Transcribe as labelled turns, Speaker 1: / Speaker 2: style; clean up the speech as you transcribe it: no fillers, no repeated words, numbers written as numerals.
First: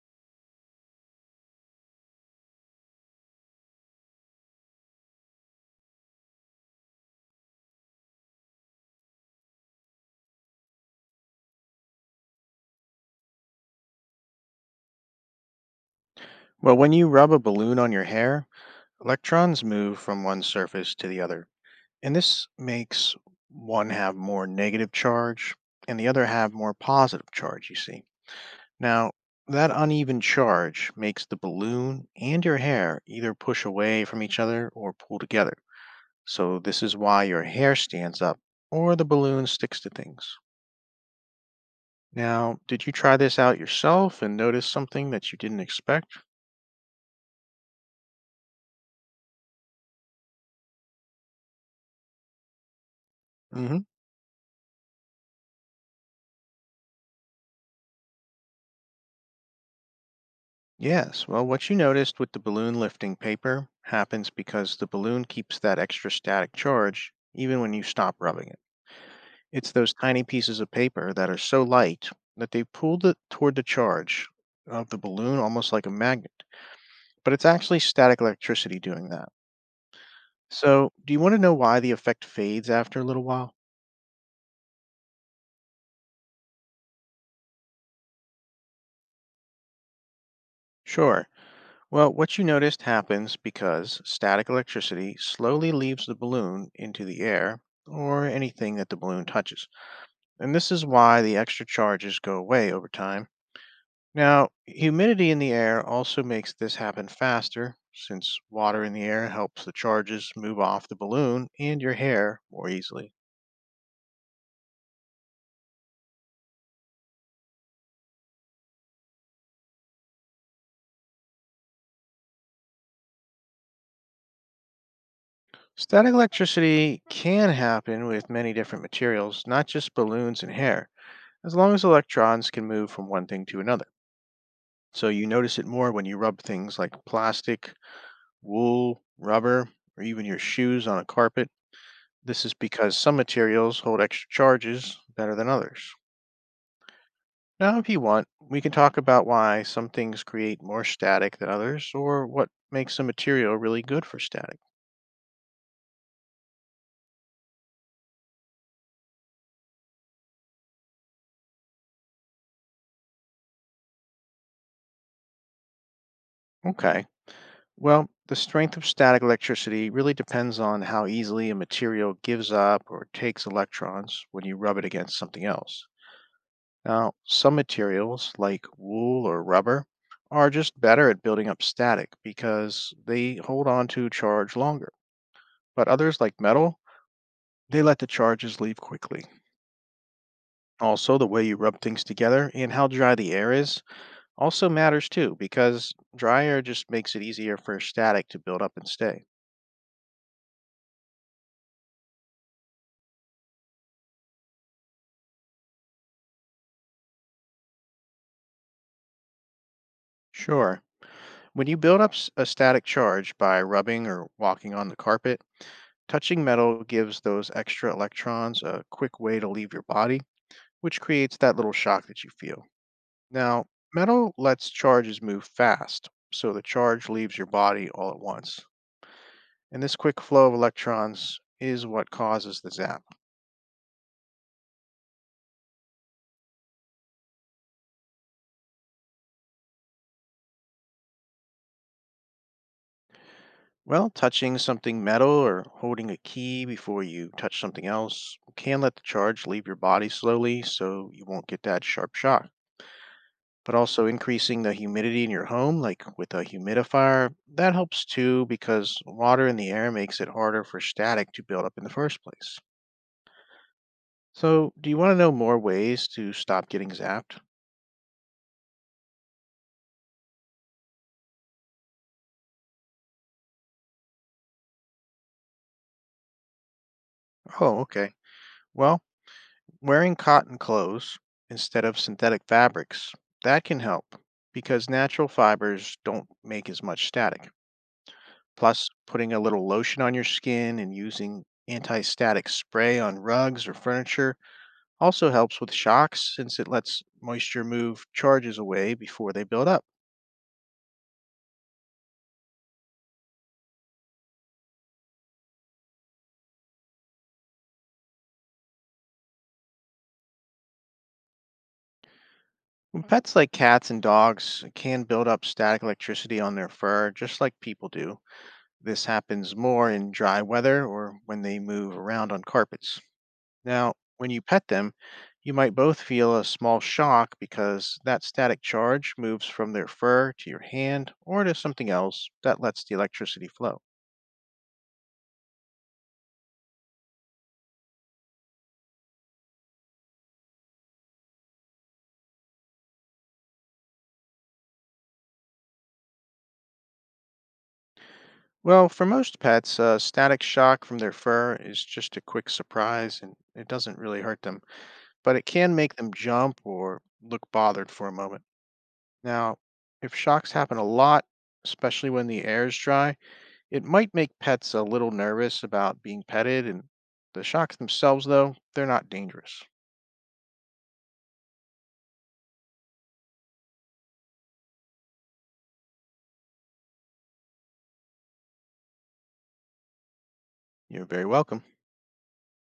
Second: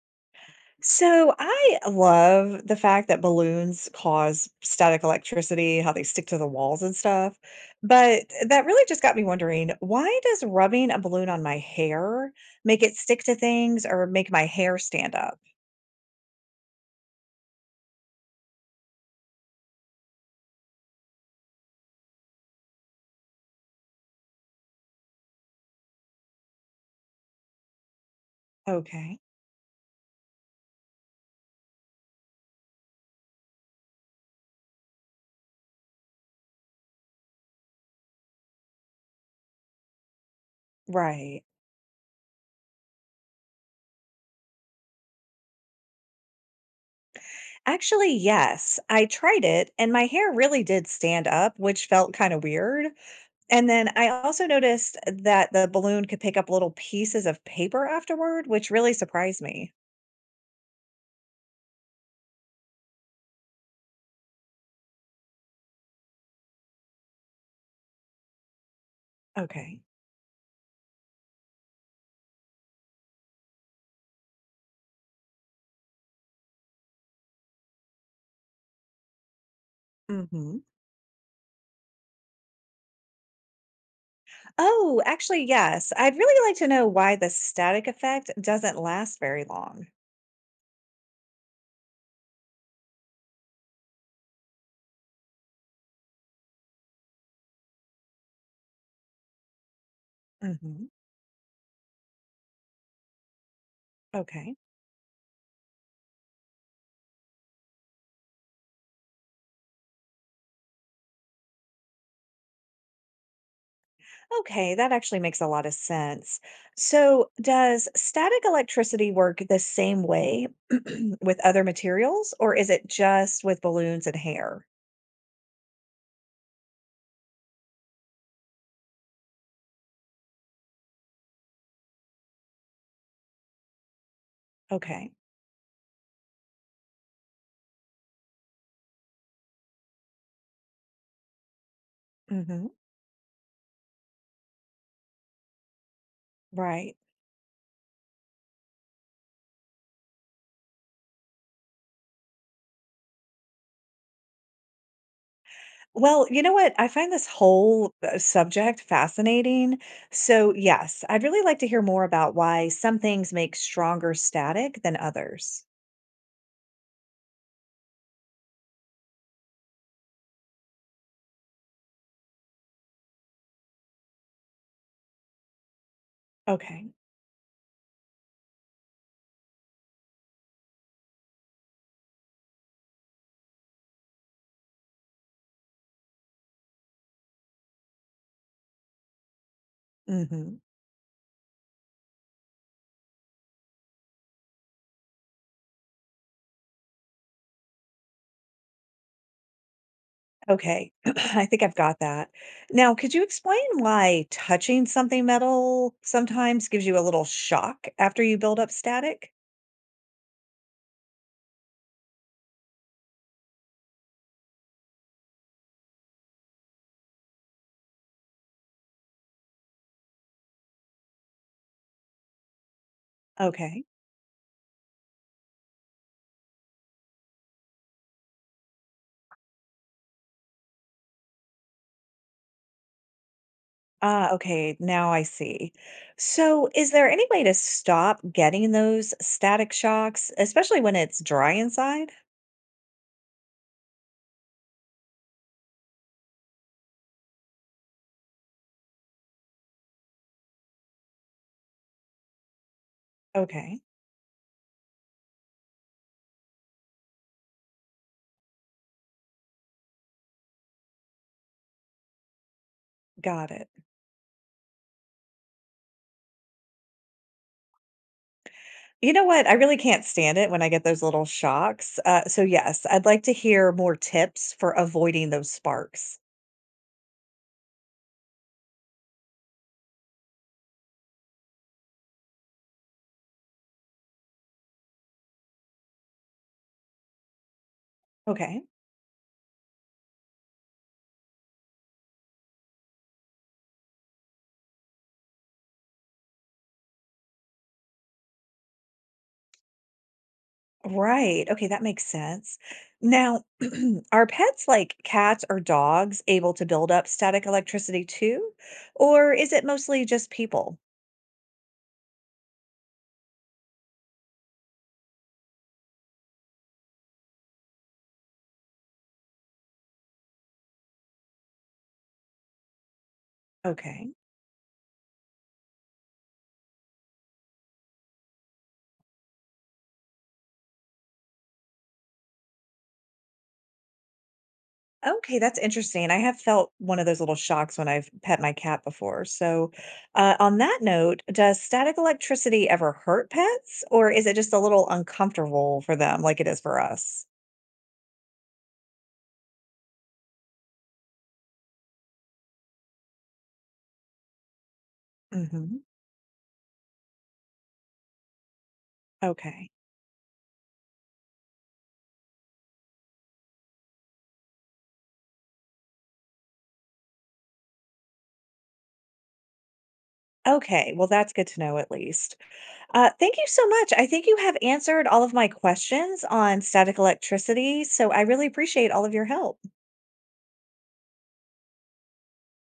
Speaker 1: So I love the fact that balloons cause static electricity, how they stick to the walls and stuff. But that really just got me wondering, why does rubbing a balloon on my hair make it stick to things or make my hair stand up?
Speaker 2: Well, when you rub a balloon on your hair, electrons move from one surface to the other, and this makes one have more negative charge and the other have more positive charge, you see. Now,
Speaker 1: Okay.
Speaker 2: that uneven charge makes the balloon and your hair either push away from each other or pull together. So, this is why your hair stands up or the balloon sticks to things.
Speaker 1: Right.
Speaker 2: Now, did you try this out yourself and notice something that you didn't expect?
Speaker 1: Actually, yes, I tried it and my hair really did stand up, which felt kind of weird. And
Speaker 2: Hmm.
Speaker 1: then I also noticed that the balloon could pick up little pieces of paper afterward, which really surprised me.
Speaker 2: Yes, well, what you noticed with the balloon lifting paper happens because the balloon keeps that extra static charge even when you stop rubbing it. It's
Speaker 1: Okay.
Speaker 2: those tiny pieces of paper that are so light that they pull it toward the charge of the balloon almost like a magnet. But it's actually static electricity doing that.
Speaker 1: Mhm.
Speaker 2: So, do you want to know why the effect fades after a little while?
Speaker 1: Oh, actually, yes. I'd really like to know why the static effect doesn't last very long.
Speaker 2: Sure. Well, what you noticed happens because static electricity slowly leaves the balloon into the air or anything that the balloon touches, and this is
Speaker 1: Hmm.
Speaker 2: why the extra charges go away over time. Now,
Speaker 1: Okay.
Speaker 2: humidity in the air also makes this happen faster, since water in the air helps the charges move off the balloon and your hair more easily.
Speaker 1: Okay, that actually makes a lot of sense. So, does static electricity work the same way with other materials, or is it just with balloons and hair?
Speaker 2: Static electricity can happen with many different materials, not just balloons and hair, as long as electrons can move from one thing to another. So
Speaker 1: Okay.
Speaker 2: you notice it more when you rub things like plastic, wool, rubber, or even your shoes on a carpet. This is
Speaker 1: Hmm.
Speaker 2: because some materials hold extra charges better than others.
Speaker 1: Right.
Speaker 2: Now, if you want, we can talk about why some things create more static than others, or what makes a material really good for static.
Speaker 1: Well, you know what? I find this whole subject fascinating. So, yes, I'd really like to hear more about why some things make stronger static than others.
Speaker 2: Okay. Well, the strength of static electricity really depends on how easily a material gives up or takes electrons when you rub it against something else.
Speaker 1: Okay.
Speaker 2: Now, some materials, like wool or rubber, are just better at building up static because they hold on to charge longer. But others, like metal, they let the charges leave quickly.
Speaker 1: Mhm.
Speaker 2: Also, the way you rub things together and how dry the air is also matters too, because dry air just makes it easier for static to build up and stay.
Speaker 1: Okay. I think I've got that. Now, could you explain why touching something metal sometimes gives you a little shock after you build up static?
Speaker 2: Sure, when you build up a static charge by rubbing or walking on the carpet, touching metal gives those extra electrons a quick way to leave your body, which creates that little shock that you feel. Now,
Speaker 1: Okay.
Speaker 2: metal lets charges move fast, so the charge leaves your body all at once. And this quick flow of electrons is what causes the zap.
Speaker 1: Ah, okay. Now I see. So, is there any way to stop getting those static shocks, especially when it's dry inside?
Speaker 2: Well, touching something metal or holding a key before you touch something else can let the charge leave your body slowly so you won't get that sharp shock. But
Speaker 1: Okay.
Speaker 2: also increasing the humidity in your home, like with a humidifier, that helps too because water in the air makes it harder for static to build up in the first place.
Speaker 1: Got it.
Speaker 2: So, do you want to know more ways to stop getting zapped?
Speaker 1: You know what? I really can't stand it when I get those little shocks. So, yes, I'd like to hear more tips for avoiding those sparks.
Speaker 2: Oh, okay. Well, wearing cotton clothes instead of synthetic fabrics, that can help because natural fibers don't make as much static.
Speaker 1: Okay.
Speaker 2: Plus, putting a little lotion on your skin and using anti static spray on rugs or furniture also helps with shocks since it lets moisture move charges away before they build up.
Speaker 1: Right. Okay, that makes sense. Now, are pets like cats or dogs able to build up static electricity too? Or is it mostly just people?
Speaker 2: And pets like cats and dogs can build up static electricity on their fur just like people do. This happens more in dry weather or when they move around on carpets. Now,
Speaker 1: Okay.
Speaker 2: when you pet them, you might both feel a small shock because that static charge moves from their fur to your hand or to something else that lets the electricity flow.
Speaker 1: Okay, that's interesting. I have felt one of those little shocks when I've pet my cat before. So, on that note, does static electricity ever hurt pets, or is it just a little uncomfortable for them like it is for us?
Speaker 2: Well, for most pets, a static shock from their fur is just a quick surprise and it doesn't really hurt them, but it can
Speaker 1: Hmm.
Speaker 2: make them jump or look bothered for a moment. Now,
Speaker 1: Okay.
Speaker 2: if shocks happen a lot, especially when the air is dry, it might make pets a little nervous about being petted, and the shocks themselves, though, they're not dangerous.
Speaker 1: Okay, well, that's good to know at least. Thank you so much. I think you have answered all of my questions on static electricity, so I really appreciate all of your help.
Speaker 2: You're very welcome.